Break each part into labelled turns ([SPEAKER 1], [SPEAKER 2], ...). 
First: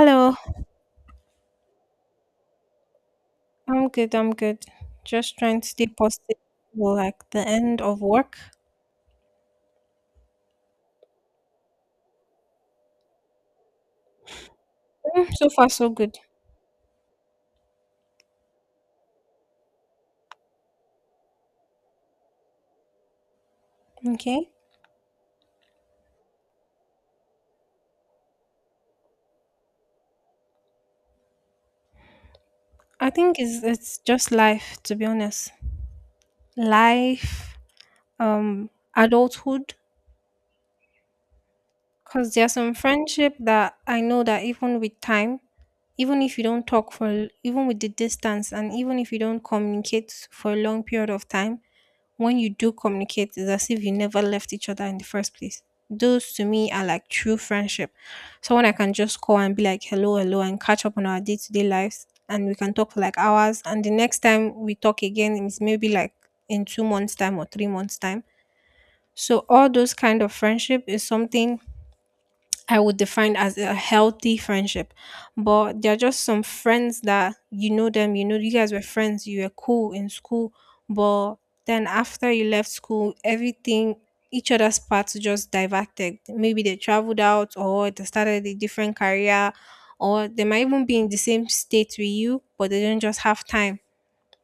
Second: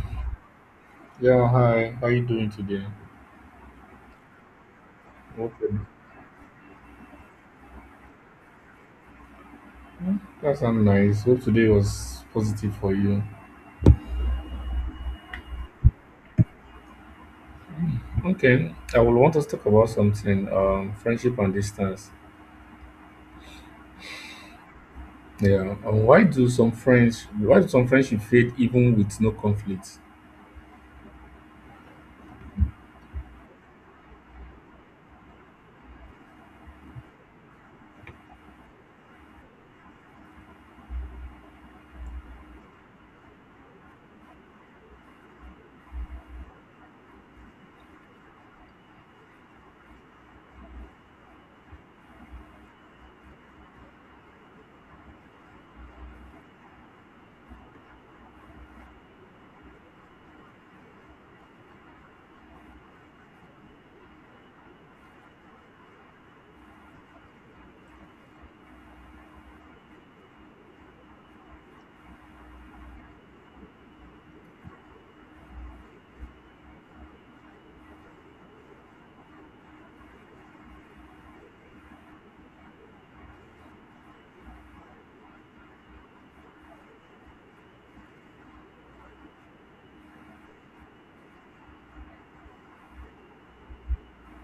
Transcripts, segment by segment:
[SPEAKER 1] Hello,
[SPEAKER 2] Yeah, hi. How you doing today?
[SPEAKER 1] I'm good. I'm good. Just trying to
[SPEAKER 2] Okay.
[SPEAKER 1] stay positive for like the end of work.
[SPEAKER 2] that's sounds nice. Hope today was positive for you.
[SPEAKER 1] Mm, so far, so good.
[SPEAKER 2] Okay, I will want us to talk about something, friendship and distance.
[SPEAKER 1] Okay.
[SPEAKER 2] Yeah. And why do some friendship fade even with no conflict?
[SPEAKER 1] I think it's just life, to be honest. Life, um, adulthood. Because there's some friendship that I know that even with time, even if you don't talk for, even with the distance, and even if you don't communicate for a long period of time, when you do communicate, it's as if you never left each other in the first place. Those to me are like true friendship. Someone I can just call and be like, hello, hello, and catch up on our day to day lives. And we can talk for like hours. And the next time we talk again is maybe like in 2 months' time or 3 months' time. So, all those kind of friendship is something I would define as a healthy friendship. But there are just some friends that you know them, you guys were friends, you were cool in school, but then after you left school, everything, each other's paths just diverted. Maybe they traveled out or they started a different career, or they might even be in the same state with you, but they don't just have time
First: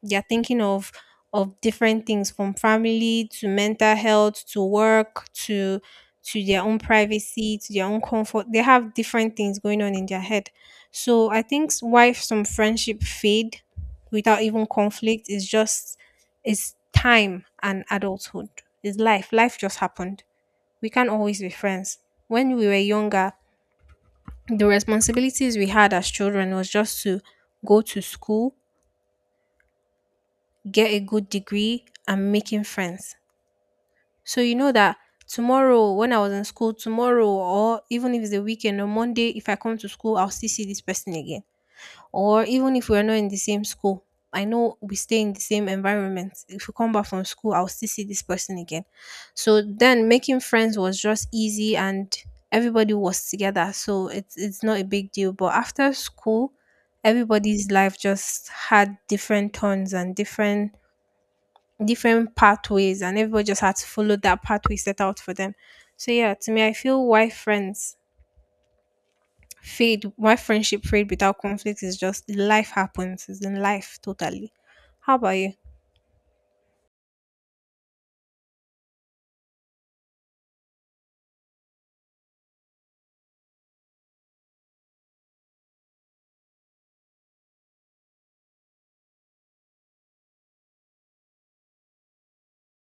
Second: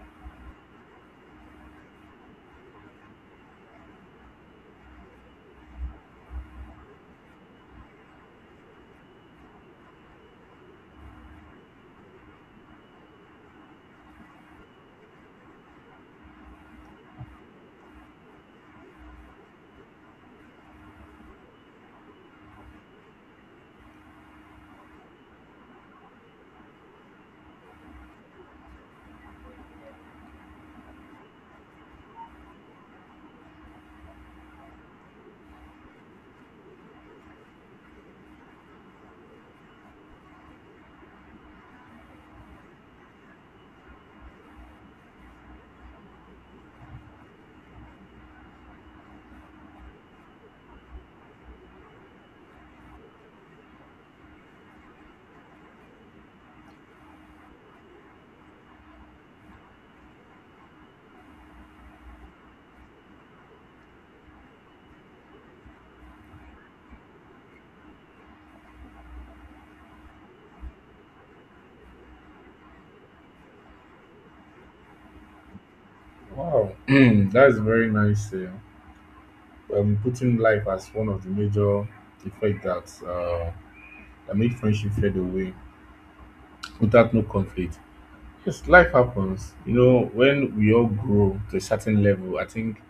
[SPEAKER 1] they're thinking of different things from family to mental health to work to their own privacy to their own comfort, they have different things going on in their head. So I think why some friendship fade without even conflict is just is time and adulthood, is life, life just happened. We can't always be friends. When we were younger, the responsibilities we had as children was just to go to school, get a good degree and making friends. So you know that tomorrow when I was in school, tomorrow or even if it's a weekend or Monday, if I come to school, I'll still see this person again. Or even if we're not in the same school, I know we stay in the same environment. If we come back from school, I'll still see this person again. So then making friends was just easy and everybody was together. So it's not a big deal. But after school, everybody's life just had different turns and different different pathways, and everybody just had to follow that pathway set out for them. So yeah, to me I feel why friends fade, why friendship fade without conflict is just life happens. It's in life totally. How about you?
[SPEAKER 2] Wow. That is very nice. Putting life as one of the major effect that that make friendship fade away without no conflict. Yes, life happens. You know, when we all grow to a certain level, I think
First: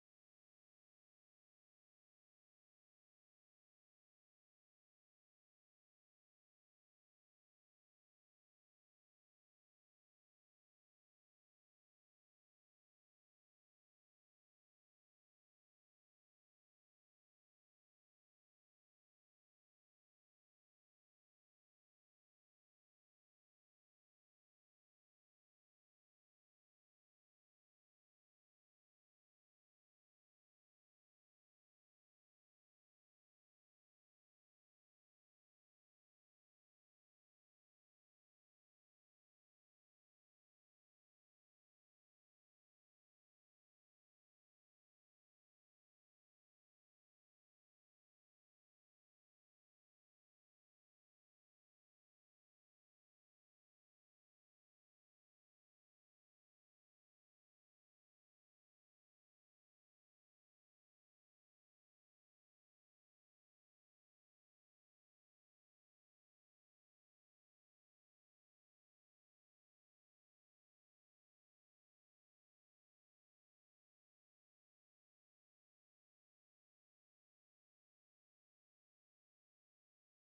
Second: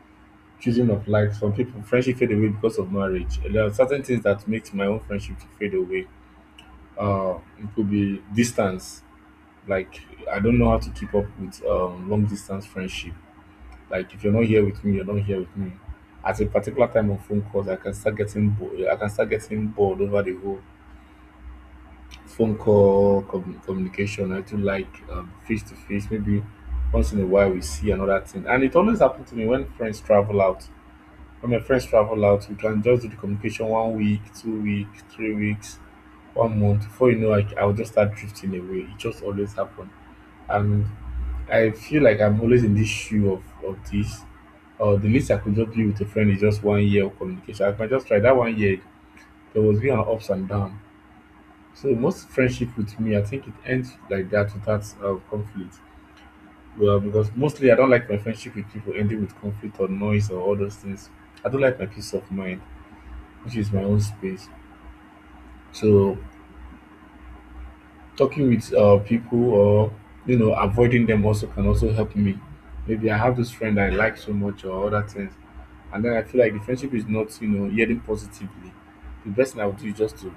[SPEAKER 2] choosing of life some people friendship fade away because of marriage, there are certain things that makes my own friendship to fade away. Uh it could be distance, like I don't know how to keep up with long distance friendship. Like if you're not here with me, you're not here with me. At a particular time of phone calls, I can start getting I can start getting bored over the whole phone call communication. I do like, face to face, maybe once in a while we see another thing. And it always happens to me when friends travel out. When my friends travel out, we can just do the communication 1 week, 2 weeks, 3 weeks, 1 month. Before you know, like, I'll just start drifting away. It just always happen. And I feel like I'm always in this shoe of this. The least I could just do with a friend is just 1 year of communication. I can just try that 1 year. There was been an ups and down. So most friendship with me, I think it ends like that without conflict. Well, because mostly I don't like my friendship with people ending with conflict or noise or all those things. I don't like my peace of mind, which is my own space. So talking with people or you know avoiding them also can also help me. Maybe I have this friend I like so much or other things, and then I feel like the friendship is not you know yielding positively. The best thing I would do is just to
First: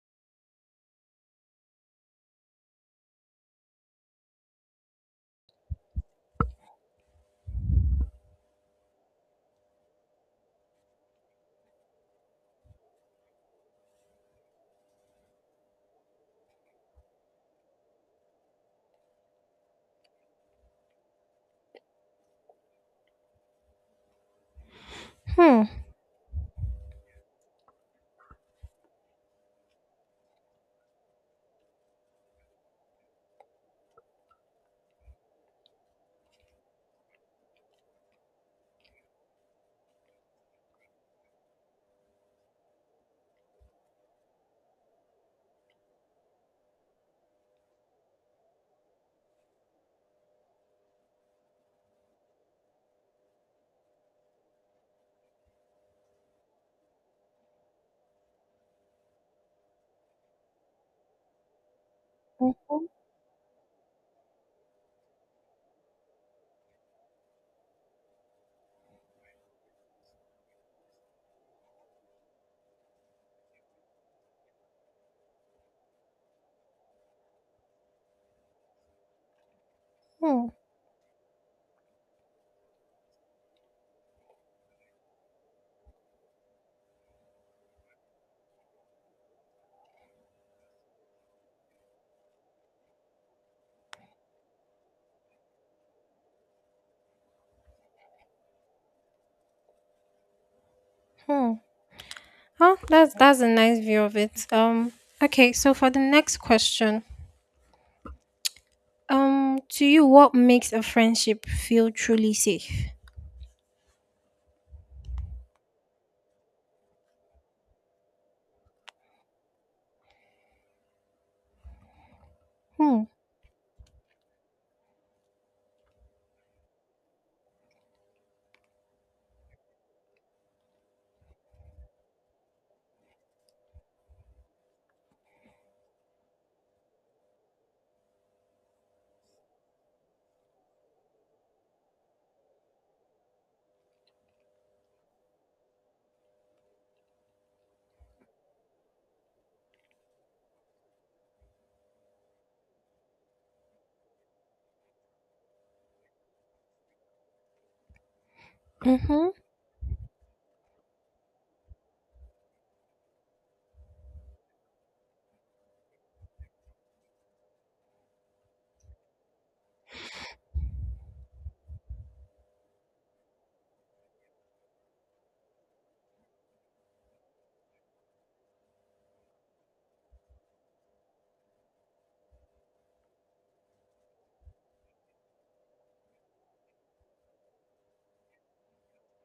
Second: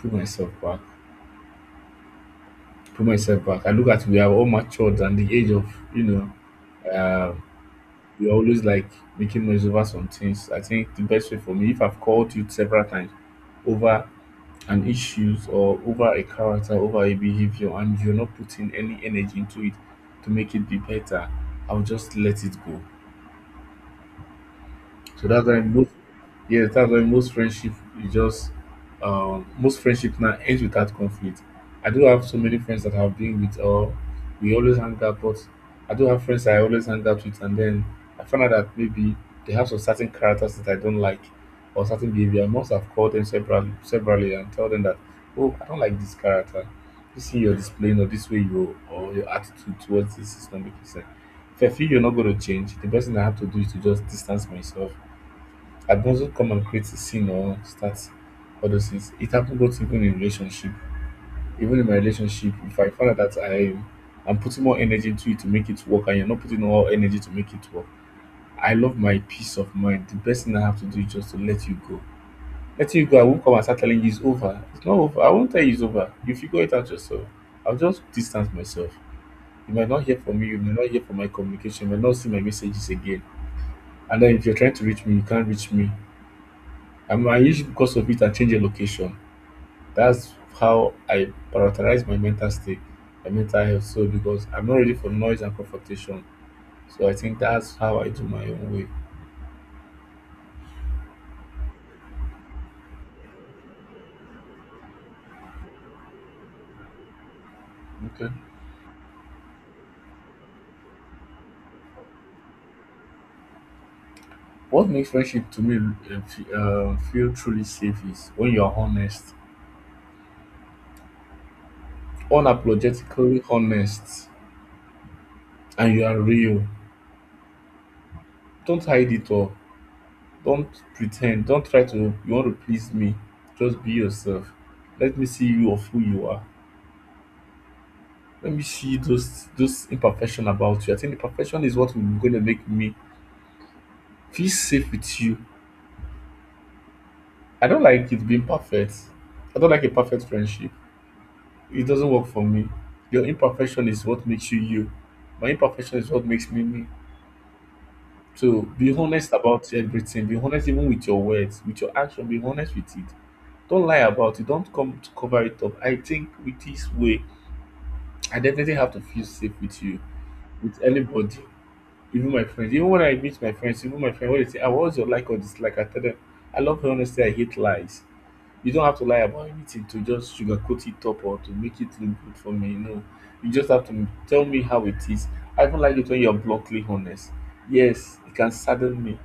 [SPEAKER 2] pull myself back, pull myself back. I look at we are all matured and the age of you know uh, we're always like making noise over some things. I think the best way for me, if I've called you several times over an issues or over a character over a behavior, and you're not putting any energy into it to make it be better, I'll just let it go. So that's why
[SPEAKER 1] Hmm.
[SPEAKER 2] most, yes, that's why most friendship is just, most friendship now ends without conflict. I do have so many friends that I've been with, or we always hang out. But I do have friends I always hang out with, and then I found out that maybe they have some certain characters that I don't like or certain behavior. I must have called them separately separately and tell them that, oh, I don't like this character. This thing you're displaying or this way you or your attitude towards this is not making sense. If I feel you're not going to change, the best thing I have to do is to just distance myself. I can not come and create a scene or start all those things. It happened both even in relationship, even in my relationship. If
[SPEAKER 1] Mhm.
[SPEAKER 2] I find out that I'm putting more energy into it to make it work, and you're not putting all energy to make it work, I love my peace of mind. The best thing I have to do is just to let you go. Letting you go, I won't come and start telling you it's over. It's not over. I won't tell you it's over. You figure it out yourself. I'll just distance myself. You might not hear from
[SPEAKER 1] Hmm.
[SPEAKER 2] me. You may not hear from my communication. You might not see my messages again. And then if you're trying to reach me, you can't reach me. And my issue because of it, I change a location. That's how I prioritize my mental state, my mental health. So because I'm not ready for noise and confrontation. So I think that's how I do my own way.
[SPEAKER 1] Hmm. Huh? That's a nice view of it. Okay, so for the next question.
[SPEAKER 2] Okay.
[SPEAKER 1] Um, to you what makes a friendship feel truly safe?
[SPEAKER 2] What makes friendship to me feel truly safe is when you are honest,
[SPEAKER 1] Hmm.
[SPEAKER 2] unapologetically honest, and you are real. Don't hide it all. Don't pretend. Don't try to, you want to please me. Just be yourself. Let me see you of who you are. Let me see those imperfection about you. I think the perfection is what will gonna make me feel safe with you. I don't like it being perfect. I don't like a perfect friendship. It doesn't work for me. Your imperfection is what makes you you. My imperfection is what makes me me. So be
[SPEAKER 1] Mm-hmm.
[SPEAKER 2] honest about everything. Be honest even with your words, with your action. Be honest with it. Don't lie about it. Don't come to cover it up. I think with this way, I definitely have to feel safe with you, with anybody. Even my friends, even when I meet my friends, even my friend when they say, "Ah, what's your like or dislike?" I tell them, "I love her honesty. I hate lies. You don't have to lie about anything to just sugarcoat it up or to make it look good for me. No, you just have to tell me how it is. I even like it when you're bluntly honest. Yes, it can sadden me,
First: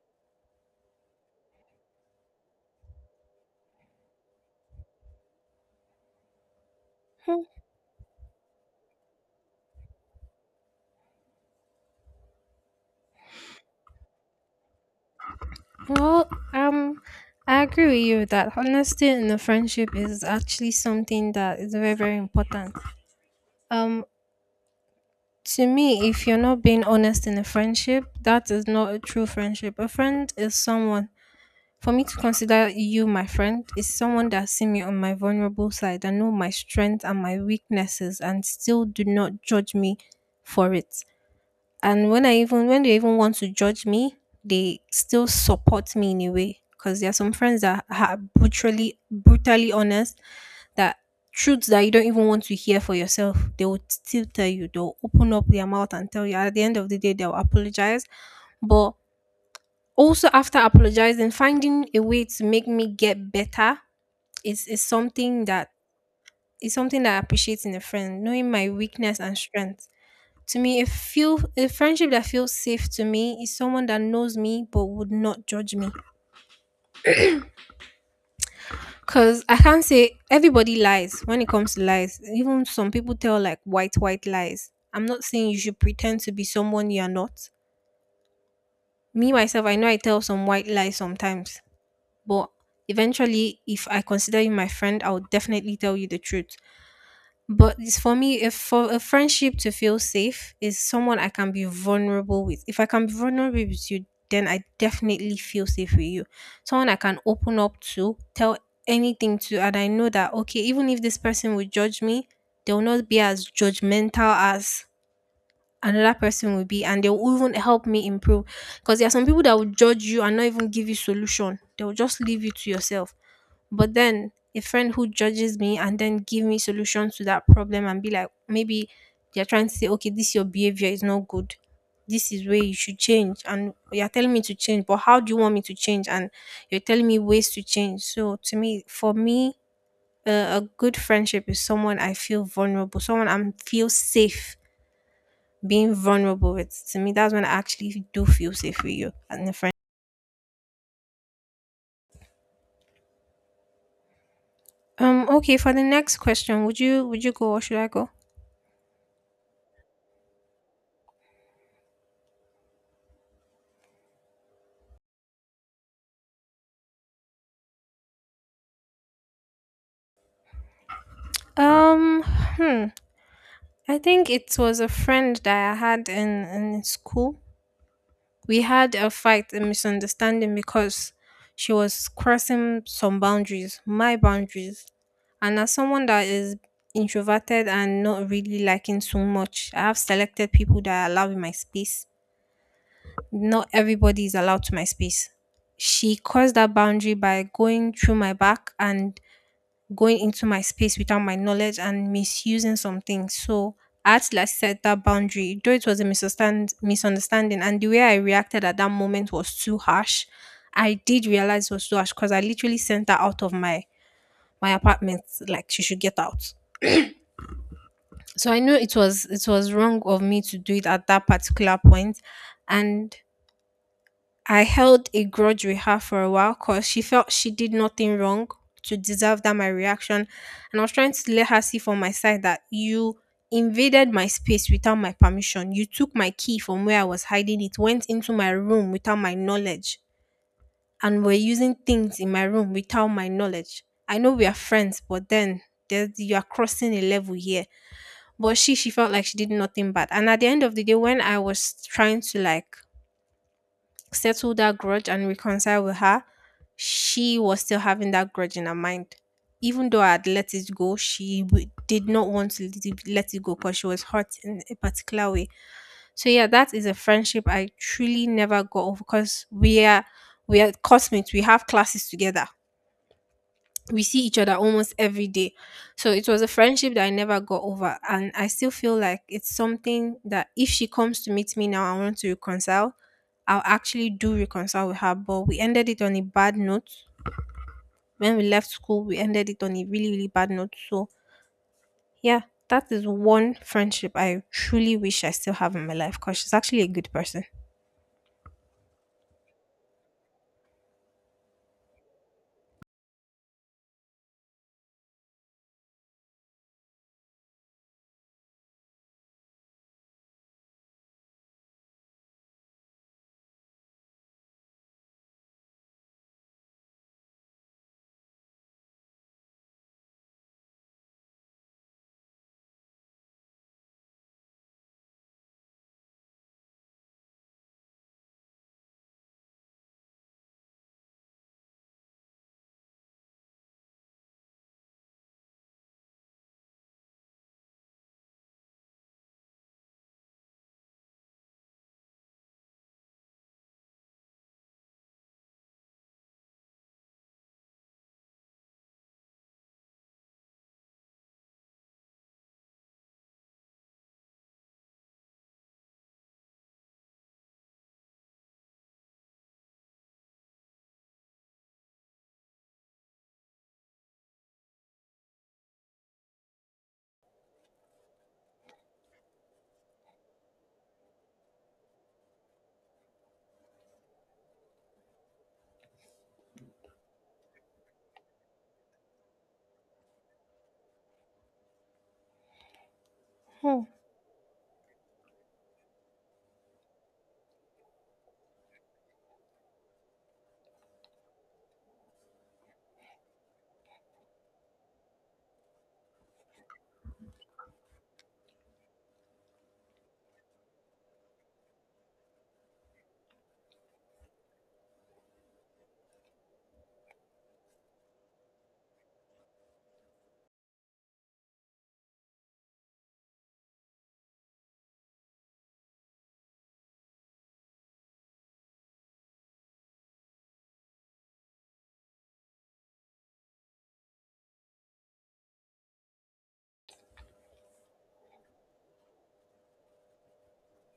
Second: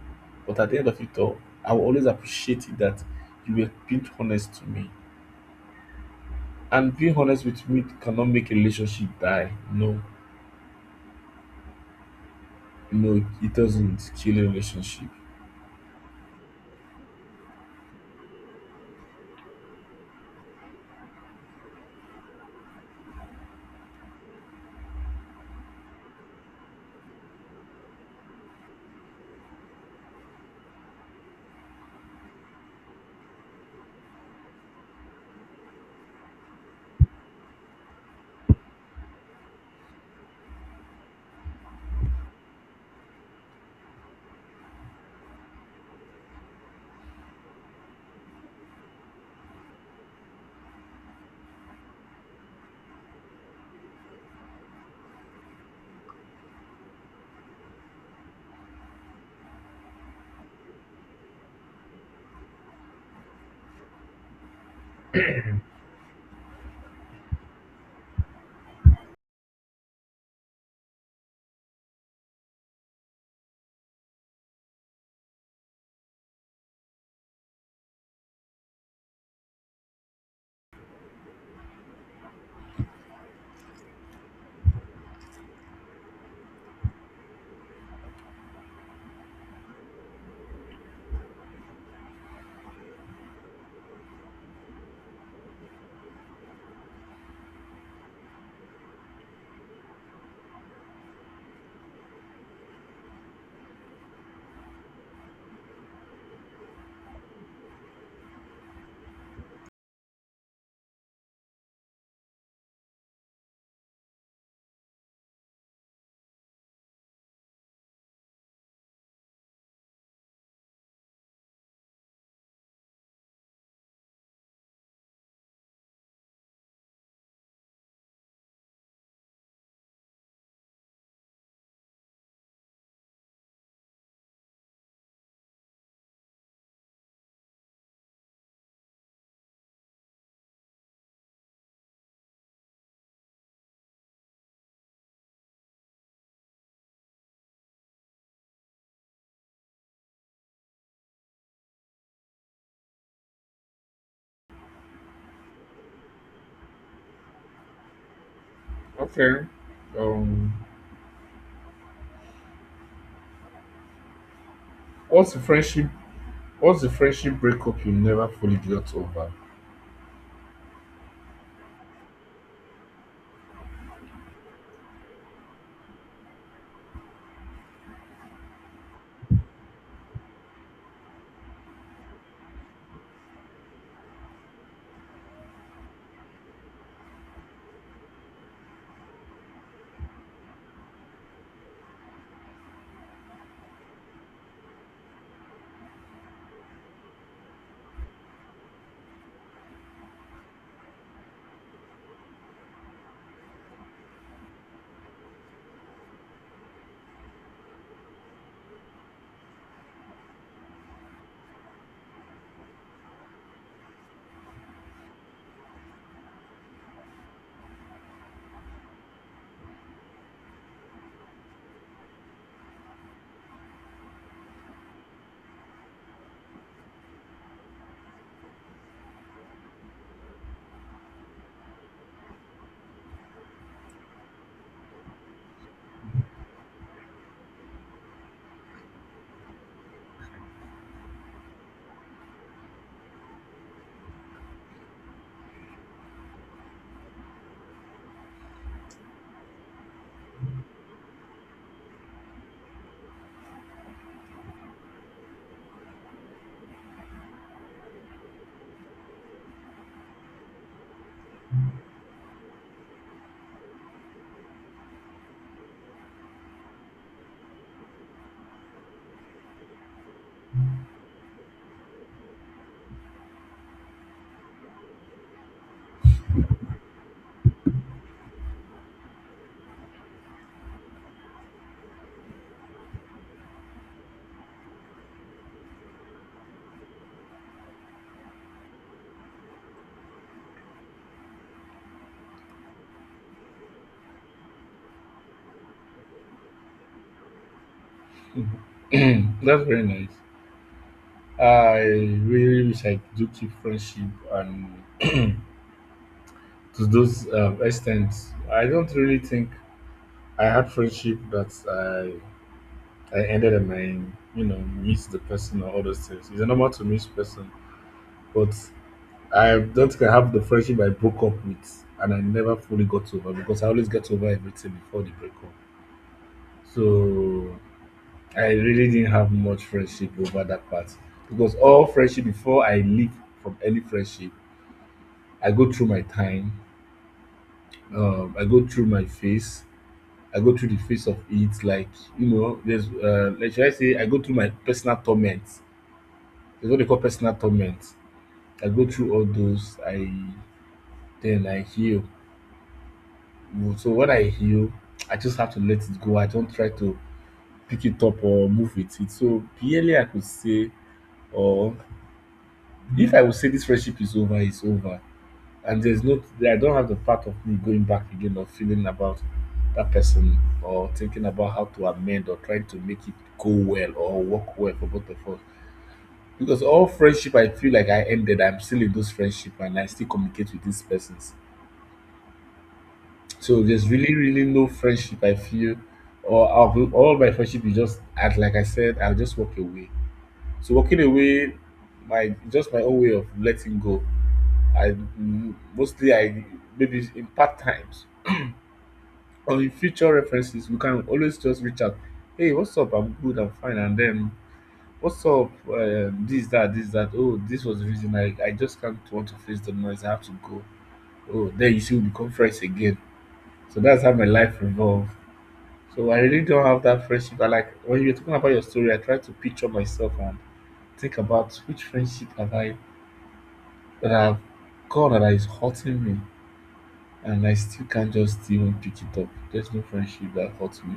[SPEAKER 2] but at the end of it all, I will always appreciate it that you were being honest to me. And being
[SPEAKER 1] Hmm.
[SPEAKER 2] honest with me cannot make a relationship die. No, no, it doesn't kill a relationship.
[SPEAKER 1] Well, I agree with you that honesty in a friendship is actually something that is very, very important. Um, to me, if you're not being honest in a friendship, that is not a true friendship. A friend is someone. For me to consider you my friend is someone that see me on my vulnerable side and know my strength and my weaknesses and still do not judge me for it. And when I, even when they even want to judge me, they still support me in a way, because there are some friends that are brutally, brutally honest, that truths that you don't even want to hear for yourself, they will still tell you. They'll open up their mouth and tell you. At the end of the day, they'll apologize, but also after apologizing, finding a way to make me get better is, is something that is something that I appreciate in a friend, knowing my weakness and strength. To me, a feel a friendship that feels safe to me is someone that knows me but would not judge me. Cause I can't say everybody lies when it comes to lies. Even some people tell like white white lies. I'm not saying you should pretend to be someone you are not. Me myself, I know I tell some white lies sometimes, but eventually, if I consider you my friend, I'll definitely tell you the truth. But it's for me, if for a friendship to feel safe is someone I can be vulnerable with. If I can be vulnerable with you, then I definitely feel safe with you. Someone I can open up to, tell anything to, and I know that okay, even if this person will judge me, they'll not be as judgmental as another person will be, and they'll even help me improve. Because there are some people that will judge you and not even give you solution. They'll just leave you to yourself. But then a friend who judges me and then give me solutions to that problem and be like, maybe they're trying to say, okay, this your behavior is not good. This is where you should change. And you're telling me to change, but how do you want me to change? And you're telling me ways to change. So to me, for me, a good friendship is someone I feel vulnerable, someone I feel safe being vulnerable with. To me, that's when I actually do feel safe with you and a friend. Okay. For the next question, would you go or should I go?
[SPEAKER 2] Okay. Um, Once the friendship breakup you never fully got over.
[SPEAKER 1] Hmm. I think it was a friend that I had in school. We had a fight, a misunderstanding because she was crossing some boundaries, my boundaries. And as someone that is introverted and not really liking so much, I have selected people that I allow in my space. Not everybody is allowed to my space. She crossed that boundary by going through my back and going into my space without my knowledge and misusing some things. So I had to like set that boundary, though it was a misunderstanding, and the way I reacted at that moment was too harsh. I did realize it was too harsh because I literally sent her out of my my apartment, like she should get out. So I know it was wrong of me to do it at that particular point, and I held a grudge with her for a while because she felt she did nothing wrong to deserve that my reaction. And I was trying to let her see from my side that you invaded my space without my permission. You took my key from where I was hiding it, went into my room without my knowledge, and were using things in my room without my knowledge. I know we are friends, but then there's, you are crossing a level here. But she felt like she did nothing bad. And at the end of the day, when I was trying to like settle that grudge and reconcile with her, she was still having that grudge in her mind. Even though I had let it go, did not want to let it go because she was hurt in a particular way. So yeah, that is a friendship I truly never got over because we are classmates. We have classes together, we see each other almost every day. So it was a friendship that I never got over. And I still feel like it's something that if she comes to meet me now, I want to reconcile. I'll actually do reconcile with her. But we ended it on a bad note. When we left school, we ended it on a really, really bad note. So yeah, that is one friendship I truly wish I still have in my life because she's actually a good person.
[SPEAKER 2] Mhm. That's very nice. I really wish I do keep friendship and to those extent. I don't really think I had friendship that I ended and I you know miss the person or all those things. It's normal to miss person, but I don't think I have the friendship I broke up with and I never fully got over because I always get over everything before the breakup. So I really didn't have much friendship over that part because all friendship before I leave from any friendship, I go through my time, I go through my phase, I go through the phase of it. Like you know, there's like, should I say, I go through my personal torment. There's what they call personal torment. I go through all those. I Then I heal. So when I heal, I just have to let it go. I don't try to pick it up or move with it. So barely I could say, or if I would say this friendship is over, it's over, and there's no, I don't have the part of me going back again or feeling about that person or thinking about how to amend or trying to make it go well or work well for both of us. Because all friendship I feel like I ended, I'm still in those friendship and I still communicate with these persons. So
[SPEAKER 1] Hmm.
[SPEAKER 2] there's really, really no friendship I feel, or of all my friendship is just act like I said, I'll just walk away. So walking away, my just my own way of letting go, I mostly I maybe in part times or in future references, we can always just reach out. Hey, what's up? I'm good. I'm fine. And then what's up? This that this that. Oh, this was the reason I just can't want to face the noise. I have to go. Oh, then you see we become friends again. So that's how my life revolves. So I really don't have that friendship. I like when you're talking about your story, I try to picture myself and think about which friendship have I that I've gone that is hurting me, and I still can't just even pick it up. There's no friendship that hurts me.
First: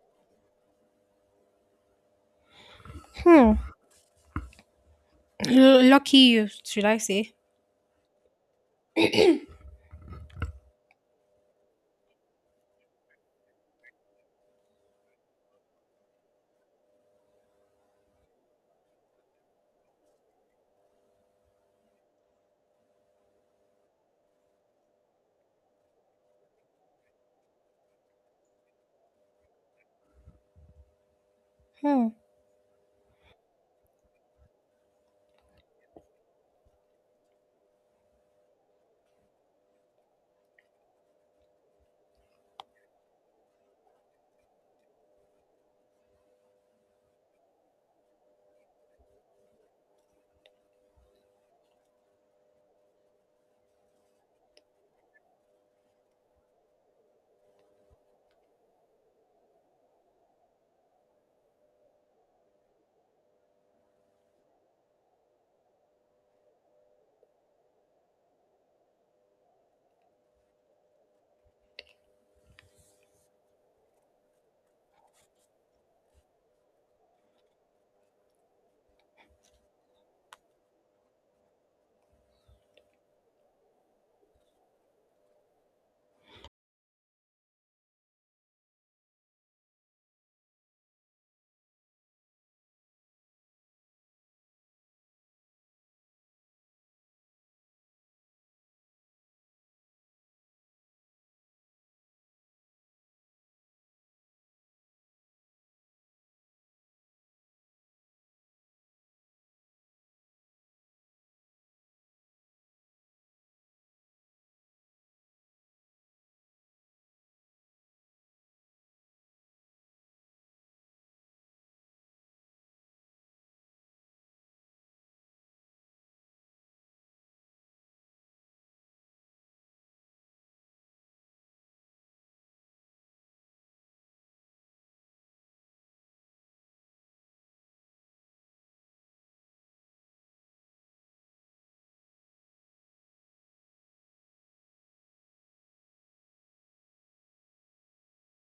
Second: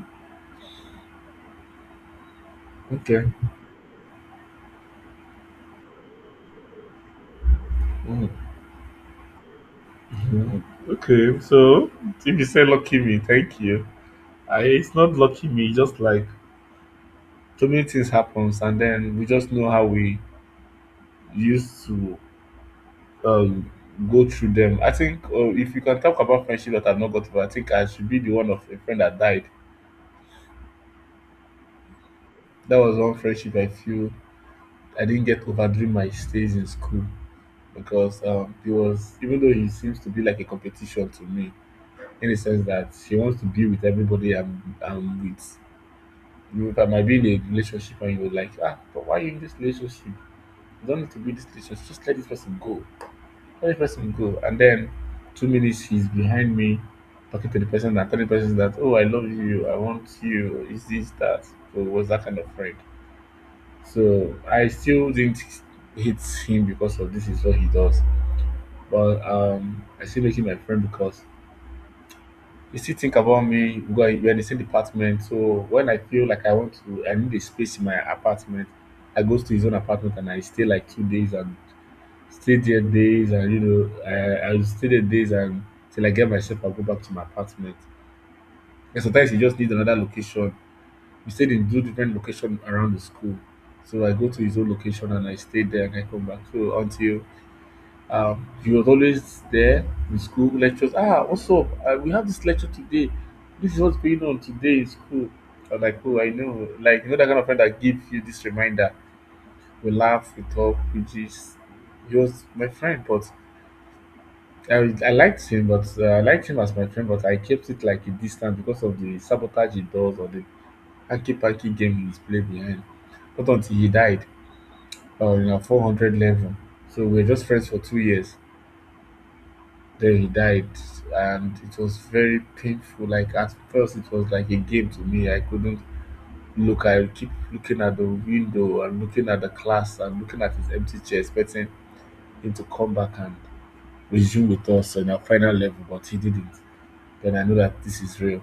[SPEAKER 2] Okay.
[SPEAKER 1] Hmm. Lucky you, should I say?
[SPEAKER 2] Mm, mm. Okay, so if you say lucky me, thank you. It's not lucky me, just like so many things happens, and then we just know how we used to um, go through them. I think if you can talk about friendship that I've not got over, I think I should be the one of a friend that died.
[SPEAKER 1] Hmm.
[SPEAKER 2] That was one friendship I feel I didn't get over during my stays in school. Because it was even though he seems to be like a competition to me in the sense that she wants to be with everybody I'm with. You know, if I might be in a relationship and you're like, ah, but why are you in this relationship? You don't need to be in this relationship. Just let this person go. Let this person go. And then 2 minutes she's behind me talking to the person and telling the person that, oh, I love you. I want you. Is this that? So it was that kind of friend. So I still didn't hate him because of this is what he does. But I still making my friend because he still think about me. Because we're in the same department, so when I feel like I want to, I need a space in my apartment. I go to his own apartment and I stay like 2 days and stay there days and I will stay there days and till I get myself I go back to my apartment. And sometimes he just needs another location. We stayed in two different locations around the school, so I go to his own location and I stay there and I come back. So until he was always there in school lectures. Ah, what's up? We have this lecture today. This is what's going on today in school. I'm like, oh, I know. Like, you know, that kind of friend that gives you this reminder. We laugh, we talk, we just. He was my friend, but I liked him, but I liked him as my friend, but I kept it like a distance because of the sabotage he does or the hacky packy game he's played behind. Not until he died in a 400 level. So we were just friends for 2 years. Then he died, and it was very painful. Like at first, it was like a game to me. I couldn't look. I would keep looking at the window and looking at the class and looking at his empty chair, expecting him to come back and resume with us on our final level, but he didn't. Then I know that this is real.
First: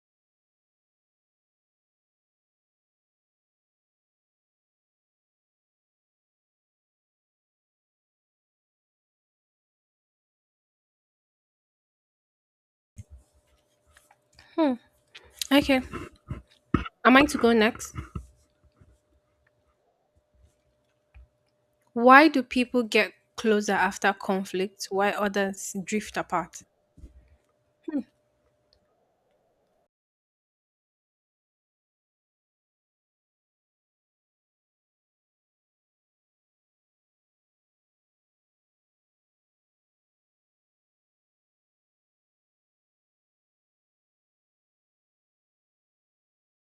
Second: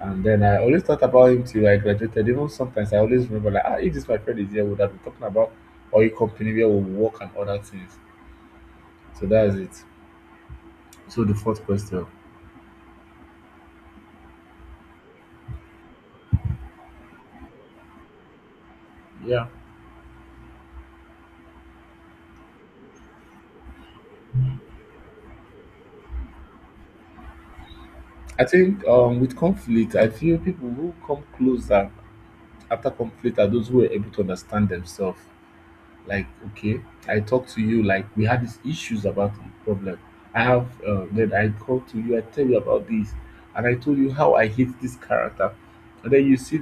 [SPEAKER 2] And then I always thought about him till I graduated. Even sometimes I always remember like, ah, if this my friend is here, we would have been talking about oil company where we work and other things. So that's it. So the fourth question.
[SPEAKER 1] Okay. Am I to go next?
[SPEAKER 2] Yeah.
[SPEAKER 1] Why do people get closer after conflict while others drift apart?
[SPEAKER 2] I think with conflict, I feel people who come closer after conflict are those who are able to understand themselves. Like, okay, I talked to you, like, we had these issues about the problem. I have, then I called to you, I tell you about this, and I told you how I hate this character. And then you see,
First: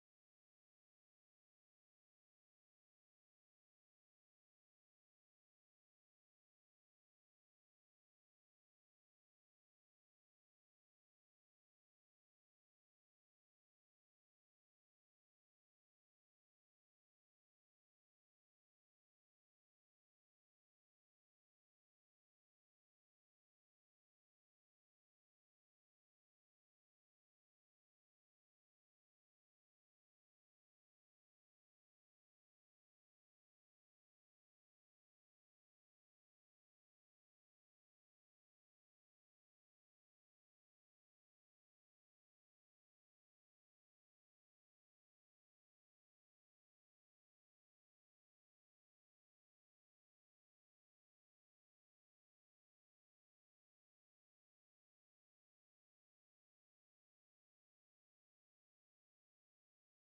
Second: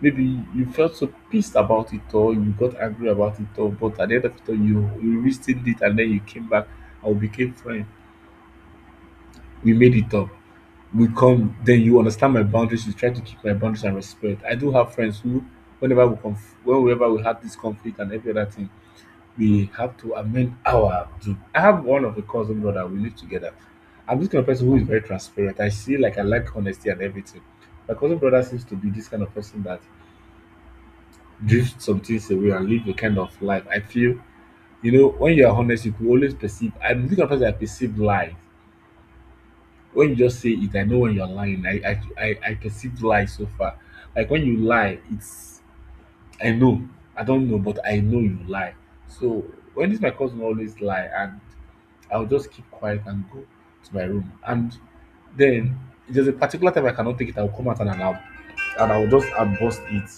[SPEAKER 2] maybe you felt so pissed about it, or you got angry about it, all, but at the end of it, all, you reasoned it, and then you came back, and we became friends. We made it up we come, then you understand my boundaries. You try to keep my boundaries and respect. I do have friends who, whenever we whenever we have this conflict and every other thing, we have to amend our. Do. I have one of the cousin brother. We live together. I'm this kind of person who is very transparent. I see like I like honesty and everything. My cousin brother seems to be this kind of person that drifts some things away and live a kind of life. I feel, you know, when you are honest, you could always perceive. I'm this kind of person that perceive lies. When you just say it, I know when you're lying. I perceive lies so far. Like when you lie, it's I know. I don't know, but I know you lie. So when this my cousin always lie, and I'll just keep quiet and go to my room. And then there's a particular time I cannot take it. I'll come out and I'll just I'll burst it.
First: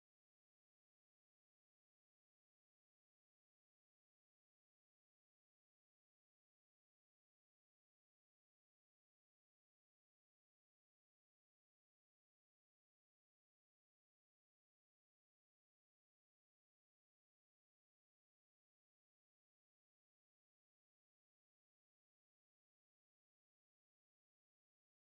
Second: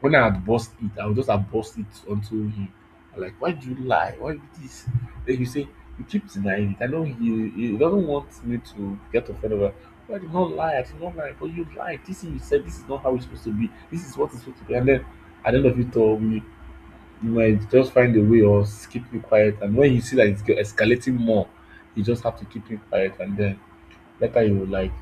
[SPEAKER 2] When I had burst it, I would just have burst it onto him. I'm like, why do you lie? Why you this? Then you say, you keep denying it. I know he doesn't want me to get offended. But I did not lie. I did not lie. But you lied. This thing you said, this is not how it's supposed to be. This is what it's supposed to be. And then at the end of it all, you might just find a way or keep me quiet. And when you see that it's escalating more, you just have to keep me quiet. And then later you was like,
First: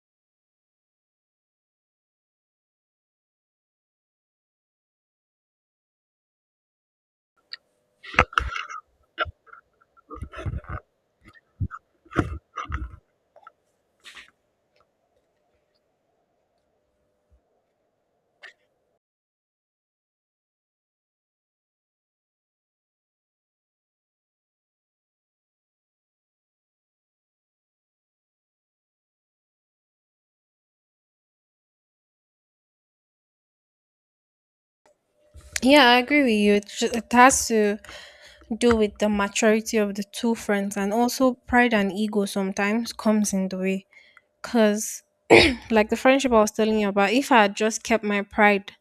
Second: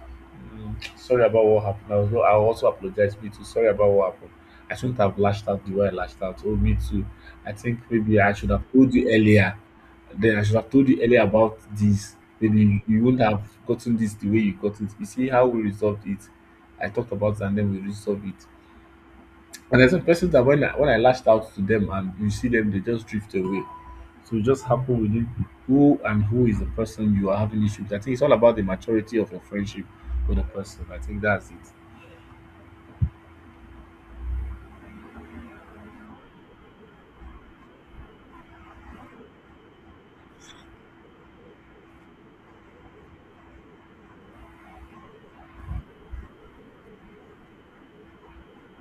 [SPEAKER 2] "Mm, sorry about what happened. I was I also apologize. Me too. Sorry about what happened. I shouldn't have lashed out the way I lashed out. Oh, me too. I think maybe I should have told you earlier. Then I should have told you earlier about this. Then you wouldn't have gotten this the way you got it. You see how we resolved it. I talked about it and then we resolved it. And there's some persons that when I lashed out to them and you see them, they just drift away. So it just happen within who and who is the person you are having issues with. I think it's all about the maturity of your friendship with a person. I think that's it.
[SPEAKER 1] Yeah, I agree with you. It, it has to do with the maturity of the two friends, and also pride and ego sometimes comes in the way. Because, like the friendship I was telling you about, if I had just kept my pride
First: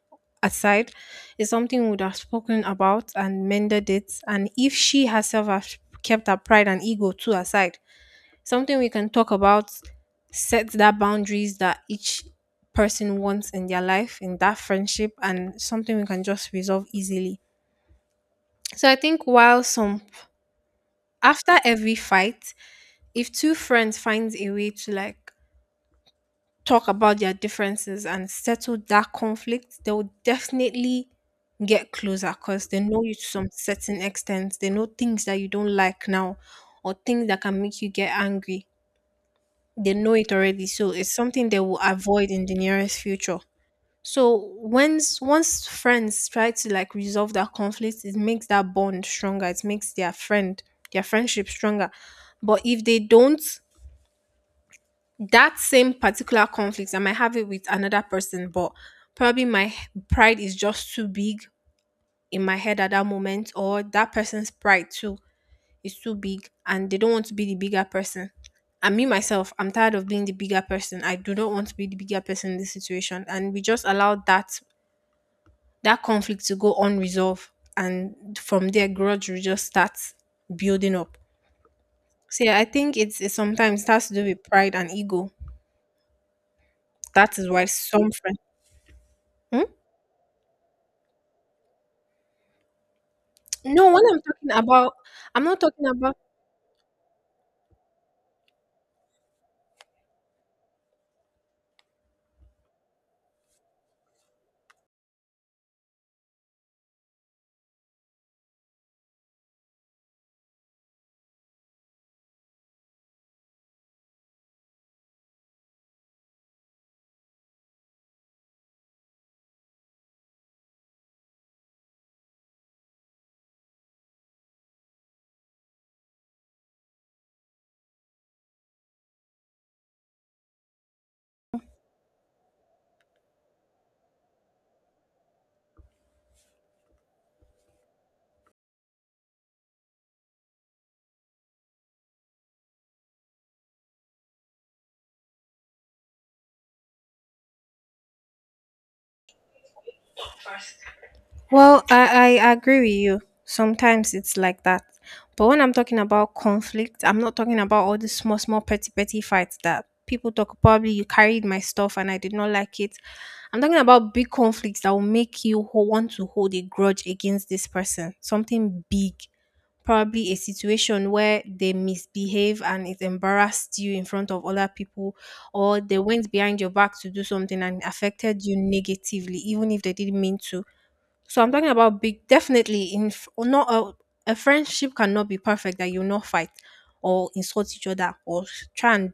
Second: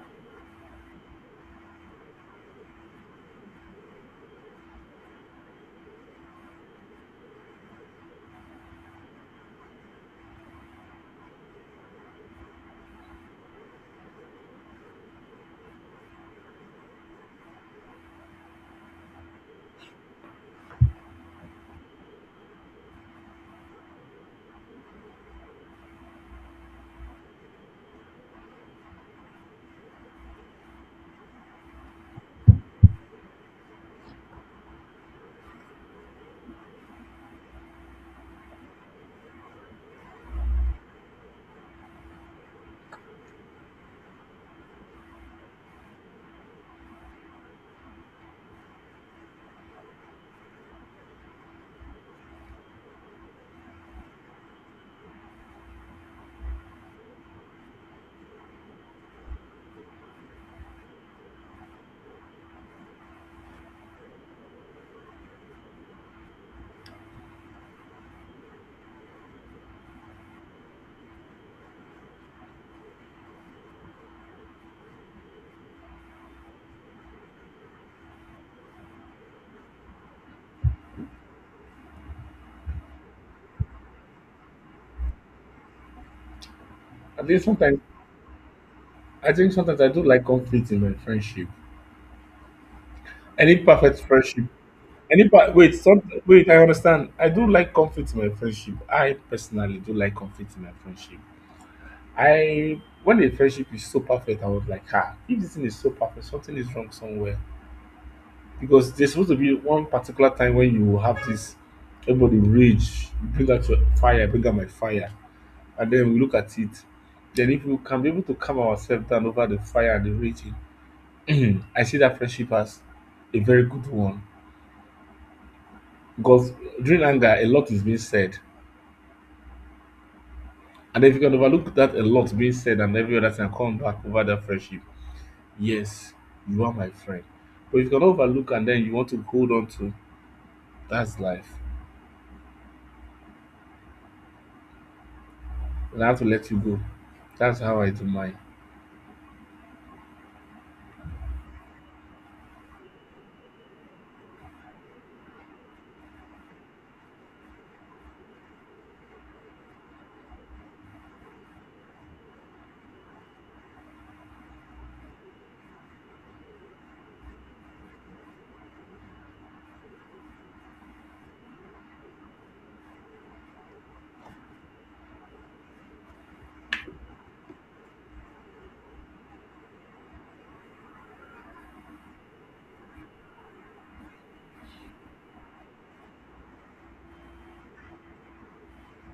[SPEAKER 1] aside, it's something we would have spoken about and mended it. And if she herself had kept her pride and ego too aside, something we can talk about, set that boundaries that each person wants in their life, in that friendship, and something we can just resolve easily. So I think while some after every fight, if two friends find a way to like talk about their differences and settle that conflict, they will definitely get closer because they know you to some certain extent. They know things that you don't like now or things that can make you get angry. They know it already, so it's something they will avoid in the nearest future. So once friends try to like resolve that conflict, it makes that bond stronger. It makes their friend their friendship stronger. But if they don't, that same particular conflict I might have it with another person, but probably my pride is just too big in my head at that moment, or that person's pride too is too big, and they don't want to be the bigger person. And me myself, I'm tired of being the bigger person. I do not want to be the bigger person in this situation. And we just allowed that conflict to go unresolved, and from there grudge will just start building up. So yeah, I think it's sometimes it has to do with pride and ego.
[SPEAKER 2] I
[SPEAKER 1] That
[SPEAKER 2] think
[SPEAKER 1] is why
[SPEAKER 2] sometimes
[SPEAKER 1] some friends.
[SPEAKER 2] I think
[SPEAKER 1] Hmm?
[SPEAKER 2] sometimes I do like conflict in my friendship. Any
[SPEAKER 1] No,
[SPEAKER 2] perfect
[SPEAKER 1] when I'm
[SPEAKER 2] friendship.
[SPEAKER 1] talking about,
[SPEAKER 2] Any
[SPEAKER 1] I'm
[SPEAKER 2] pa-
[SPEAKER 1] not
[SPEAKER 2] wait,
[SPEAKER 1] talking
[SPEAKER 2] some
[SPEAKER 1] about.
[SPEAKER 2] wait, I understand. I do like conflict in my friendship. I personally do like conflict in my friendship. I when a friendship is so perfect, I was like, ah, if this thing is so perfect, something is wrong somewhere. Because there's supposed to be one particular time when you have this everybody rage, you bring out your fire, I bring out my fire, and then we look at it. Then if we can be able to calm ourselves down over the fire and the raging, I see that friendship as a very good one, because during anger a lot is being said. And if you can overlook that a lot being said and every other thing and come back over that friendship, yes, you are my friend. But if you can overlook and then you want to hold on to, that's life, and I have to let you go. That's how I do mine.
[SPEAKER 1] Well, I agree with you. Sometimes it's like that. But when I'm talking about conflict, I'm not talking about all the small, small, petty, petty fights that people talk. Probably you carried my stuff and I did not like it. I'm talking about big conflicts that will make you want to hold a grudge against this person. Something big. Probably a situation where they misbehave and it embarrassed you in front of other people, or they went behind your back to do something and affected you negatively, even if they didn't mean to. So I'm talking about big, definitely or not, a friendship cannot be perfect that you not fight or insult each other or try and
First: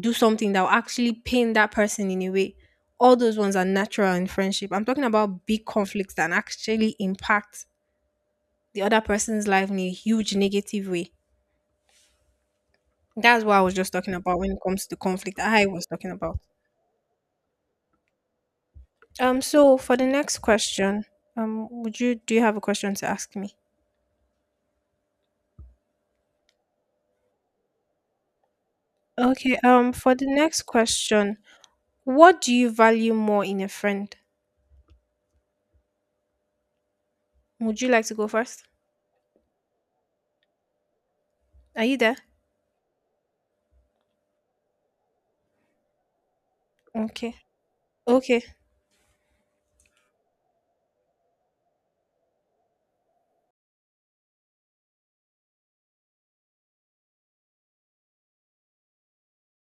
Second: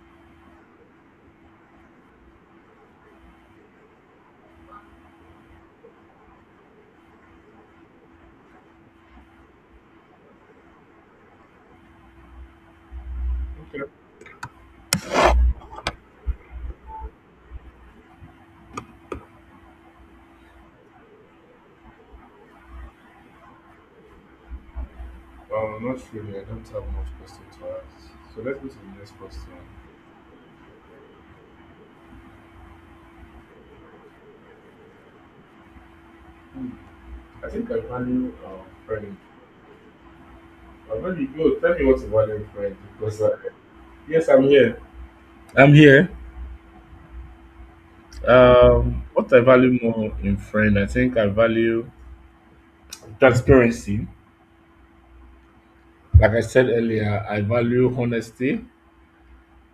[SPEAKER 1] do something that will actually pain that person in a way. All those ones are natural in friendship. I'm talking about big conflicts that actually impact the other person's life in a huge negative way. That's what I was just talking about when it comes to the conflict I was talking about. So for the next question, would you do you have a question to ask me?
[SPEAKER 2] Well, not really. I don't have much question to ask. So let's go to the next question.
[SPEAKER 1] Okay, for the next question, what do you value more in a friend?
[SPEAKER 2] I think I
[SPEAKER 1] Would you like to go
[SPEAKER 2] value
[SPEAKER 1] first?
[SPEAKER 2] friend. I value no. Tell me
[SPEAKER 1] Are you
[SPEAKER 2] what you
[SPEAKER 1] there?
[SPEAKER 2] value in friend because yes, I'm here. I'm here.
[SPEAKER 1] Okay. Okay.
[SPEAKER 2] What I value more in friend, I think I value transparency. Like I said earlier, I value honesty,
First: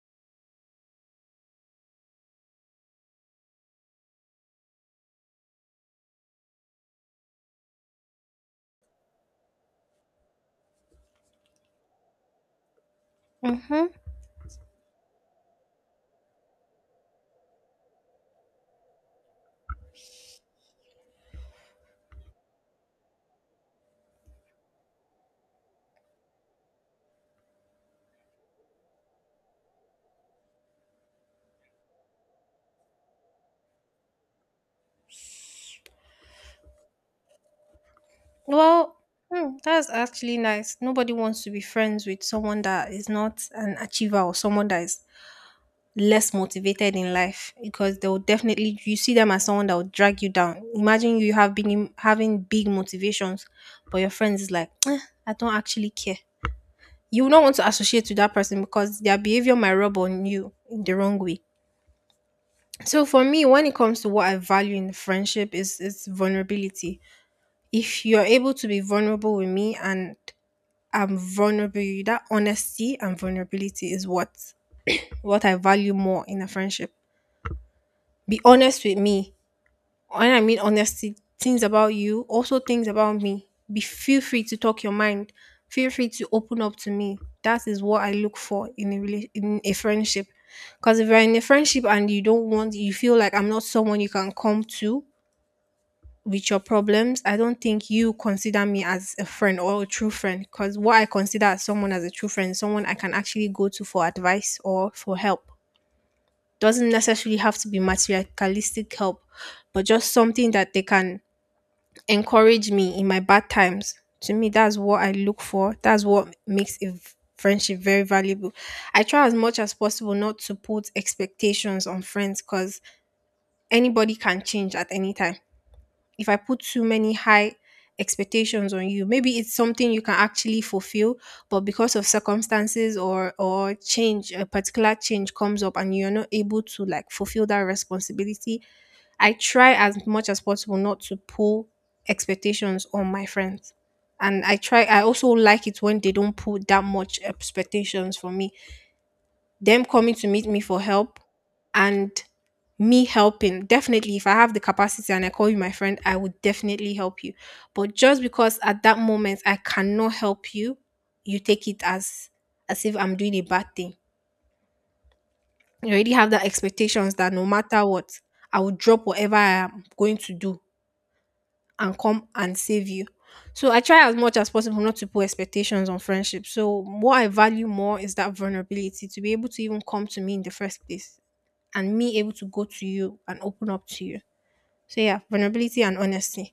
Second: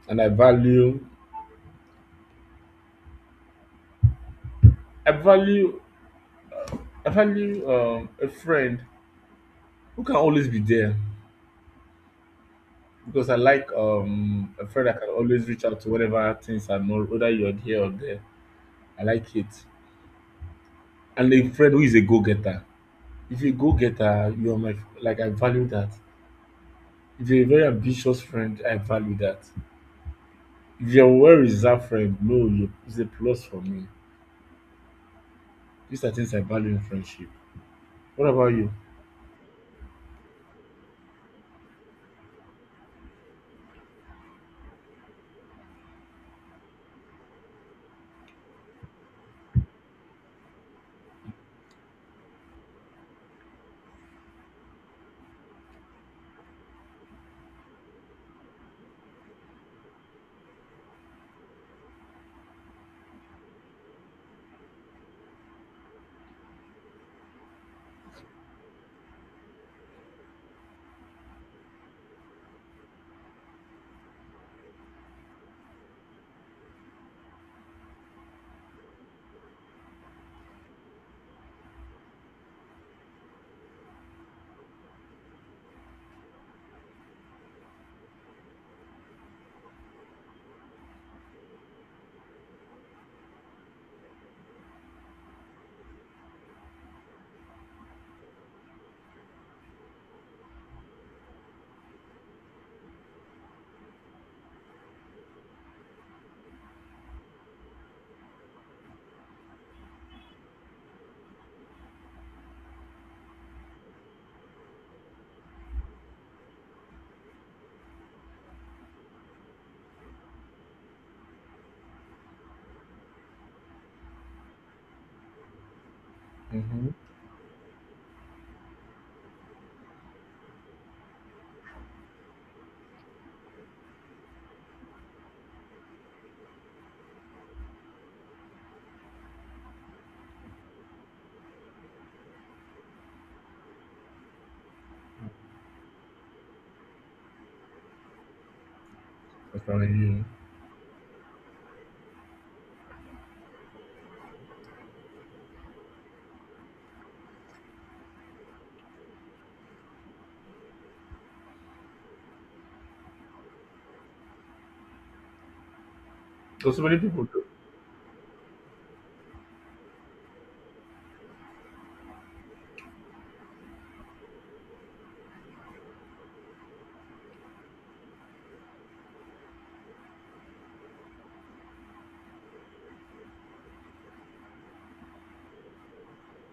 [SPEAKER 2] and I value, I value a friend who can always be there. Because I like
[SPEAKER 1] Mm-hmm.
[SPEAKER 2] a friend I can always reach out to whenever things are not whether you're here or there. I like it. And a friend who is a go getter. If you're a go getter, you're my like I value that. If you're a very ambitious friend, I value that. If you're a well reserved friend, no, you it's a plus for me. These are things I value in friendship. What about you?
[SPEAKER 1] Well, hmm, that's actually nice. Nobody wants to be friends with someone that is not an achiever, or someone that is less motivated in life, because they will definitely, you see them as someone that will drag you down. Imagine you have been having big motivations, but your friends is like, "Eh, I don't actually care." You will not want to associate with that person because their behavior might rub on you in the wrong way. So for me, when it comes to what I value in friendship is vulnerability. If you're able to be vulnerable with me, and I'm vulnerable with you, that honesty and vulnerability is what I value more in a friendship. Be honest with me. When I mean honesty, things about you, also things about me. Be feel free to talk your mind. Feel free to open up to me. That is what I look for in a in a friendship. Because if you're in a friendship and you don't want, you feel like I'm not someone you can come to with your problems, I don't think you consider me as a friend or a true friend. Because what I consider as someone as a true friend, someone I can actually go to for advice or for help. Doesn't necessarily have to be materialistic help, but just something that they can encourage me in my bad times. To me, that's what I look for. That's what makes a friendship very valuable. I try as much as possible not to put expectations on friends, because anybody can change at any time if I put too
[SPEAKER 2] Mm-hmm.
[SPEAKER 1] many high expectations on you. Maybe it's something you can actually fulfill, but because of circumstances or change, a particular change comes up and you're not able to like fulfill that responsibility. I try as much as possible not to pull expectations on my friends. And I try, I also like it when they don't put that much expectations for me,
[SPEAKER 2] What
[SPEAKER 1] them
[SPEAKER 2] about
[SPEAKER 1] coming
[SPEAKER 2] you?
[SPEAKER 1] to meet me for help, and me helping, definitely if I have the capacity and I call you my friend, I would definitely help you. But just because at that moment I cannot help you, you take it as if I'm doing a bad thing. You already have that
[SPEAKER 2] Because so many
[SPEAKER 1] expectations
[SPEAKER 2] people
[SPEAKER 1] that
[SPEAKER 2] do.
[SPEAKER 1] no matter what, I will drop whatever I am going to do and come and save you. So I try as much as possible not to put expectations on friendship. So what I value more is that vulnerability, to be able to even come to me in the first place, and me able to go to you and open up to you. So yeah, vulnerability and honesty.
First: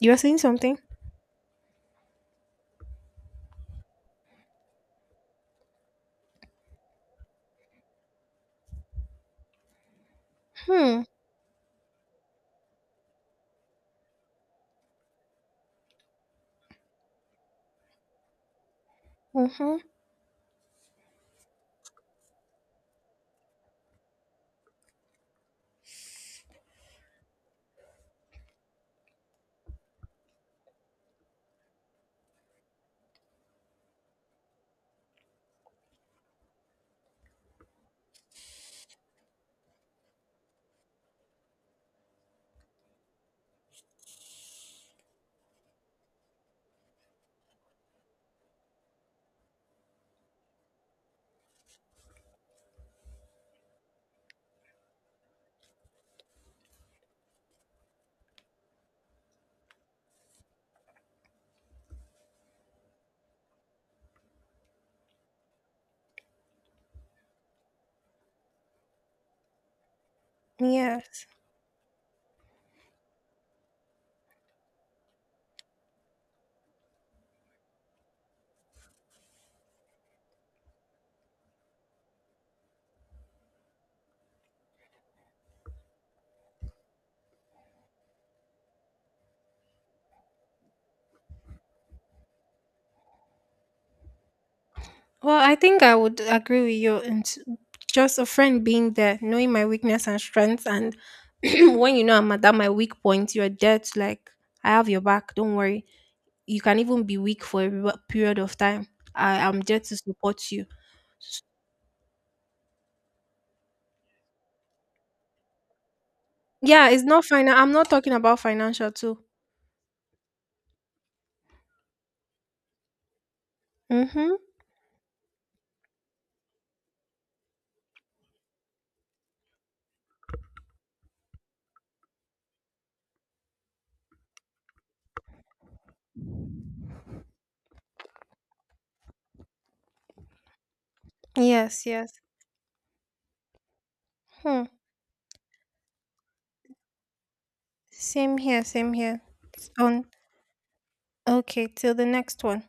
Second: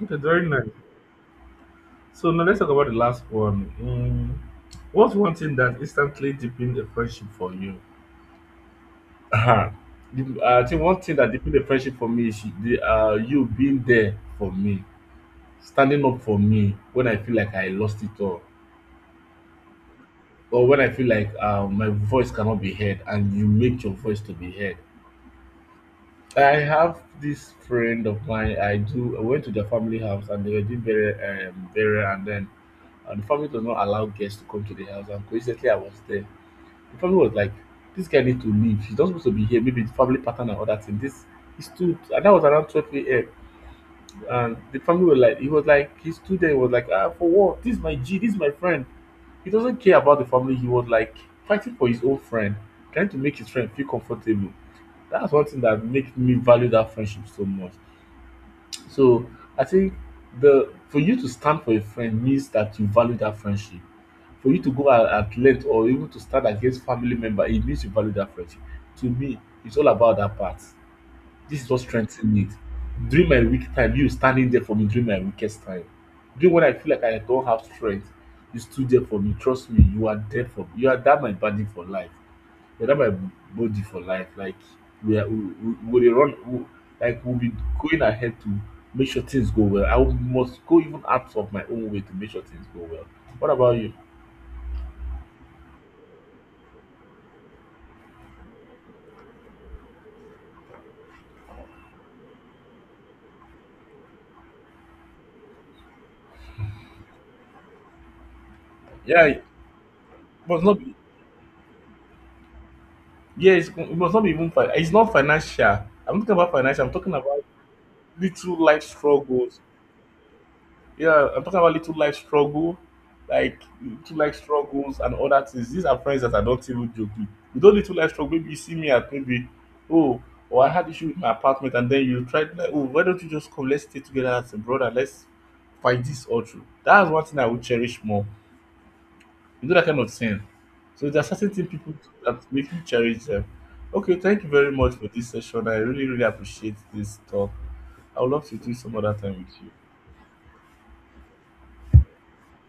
[SPEAKER 1] You
[SPEAKER 2] Okay,
[SPEAKER 1] were saying
[SPEAKER 2] very nice.
[SPEAKER 1] something?
[SPEAKER 2] So now let's talk about the last one. Mm, what's one thing that instantly deepened a friendship for you? Uh-huh. The I think one
[SPEAKER 1] Hmm.
[SPEAKER 2] thing that deepened the friendship for me is the you being there for me, standing up for me when I feel like I lost it all,
[SPEAKER 1] Mm-hmm.
[SPEAKER 2] or when I feel like my voice cannot be heard, and you make your voice to be heard. I have this friend of mine. I do. I went to their family house, and they were doing burial, and then the family does not allow guests to come to the house. And coincidentally, I was there. The family was like, "This guy need to leave. He's not supposed to be here. Maybe the family pattern and other thing." This he stood, and that was around 12 a.m. and the family were like he was like he stood there he was like ah for what this is my g this is my friend. He doesn't care about the family. He was like fighting for his own friend, trying to make his friend feel comfortable. That's one thing that makes me value that friendship so much. So I think the for you to stand for a friend means that you value that friendship. For you to go at length or even to stand against family member, it means you value that friendship. To me, it's all about that part.
[SPEAKER 1] Yes.
[SPEAKER 2] This is what strengthened it. During my weak time, you standing there for me during my weakest time. During when I feel like I don't have strength, you stood there for me. Trust me, you are there for me. You are that my body for life. You're that my body for life. Like we are, we run, we, like we'll be going ahead to make sure things go well. I will- must go even out of my own way to make sure things go well. What about you?
[SPEAKER 1] Well, I think I would agree with you. And just a friend being there, knowing my weakness and strengths, and when you know I'm at that my weak point, you're there to like, I have your back. Don't worry. You can even be weak for a period of time.
[SPEAKER 2] Yeah,
[SPEAKER 1] I
[SPEAKER 2] it
[SPEAKER 1] am there to support
[SPEAKER 2] must
[SPEAKER 1] you.
[SPEAKER 2] not be.
[SPEAKER 1] S-
[SPEAKER 2] Yeah, it's, it must not be even. It's not financial. I'm not talking about financial.
[SPEAKER 1] Yeah,
[SPEAKER 2] I'm
[SPEAKER 1] it's
[SPEAKER 2] talking
[SPEAKER 1] not
[SPEAKER 2] about
[SPEAKER 1] final. I'm not talking about
[SPEAKER 2] little life
[SPEAKER 1] financial too.
[SPEAKER 2] struggles. Yeah, I'm talking about little life struggle, like little life
[SPEAKER 1] Mm-hmm.
[SPEAKER 2] struggles and other things. These are friends that I don't even joke with. You don't little life struggle. Maybe you see me at maybe, oh, oh, I had issue with my apartment, and then you try to like, oh, why don't you just come? Let's stay together as a brother. Let's fight this all through. That's one thing I would cherish more. You know that kind of thing. So there are certain things
[SPEAKER 1] Yes.
[SPEAKER 2] people do
[SPEAKER 1] Yes.
[SPEAKER 2] that make me cherish them. Okay, thank you
[SPEAKER 1] Hmm.
[SPEAKER 2] very much for this session. I really, really appreciate this talk. I would
[SPEAKER 1] Same
[SPEAKER 2] love to
[SPEAKER 1] here,
[SPEAKER 2] do
[SPEAKER 1] same
[SPEAKER 2] some other
[SPEAKER 1] here.
[SPEAKER 2] time with
[SPEAKER 1] It's
[SPEAKER 2] you.
[SPEAKER 1] on. Okay, till the next one.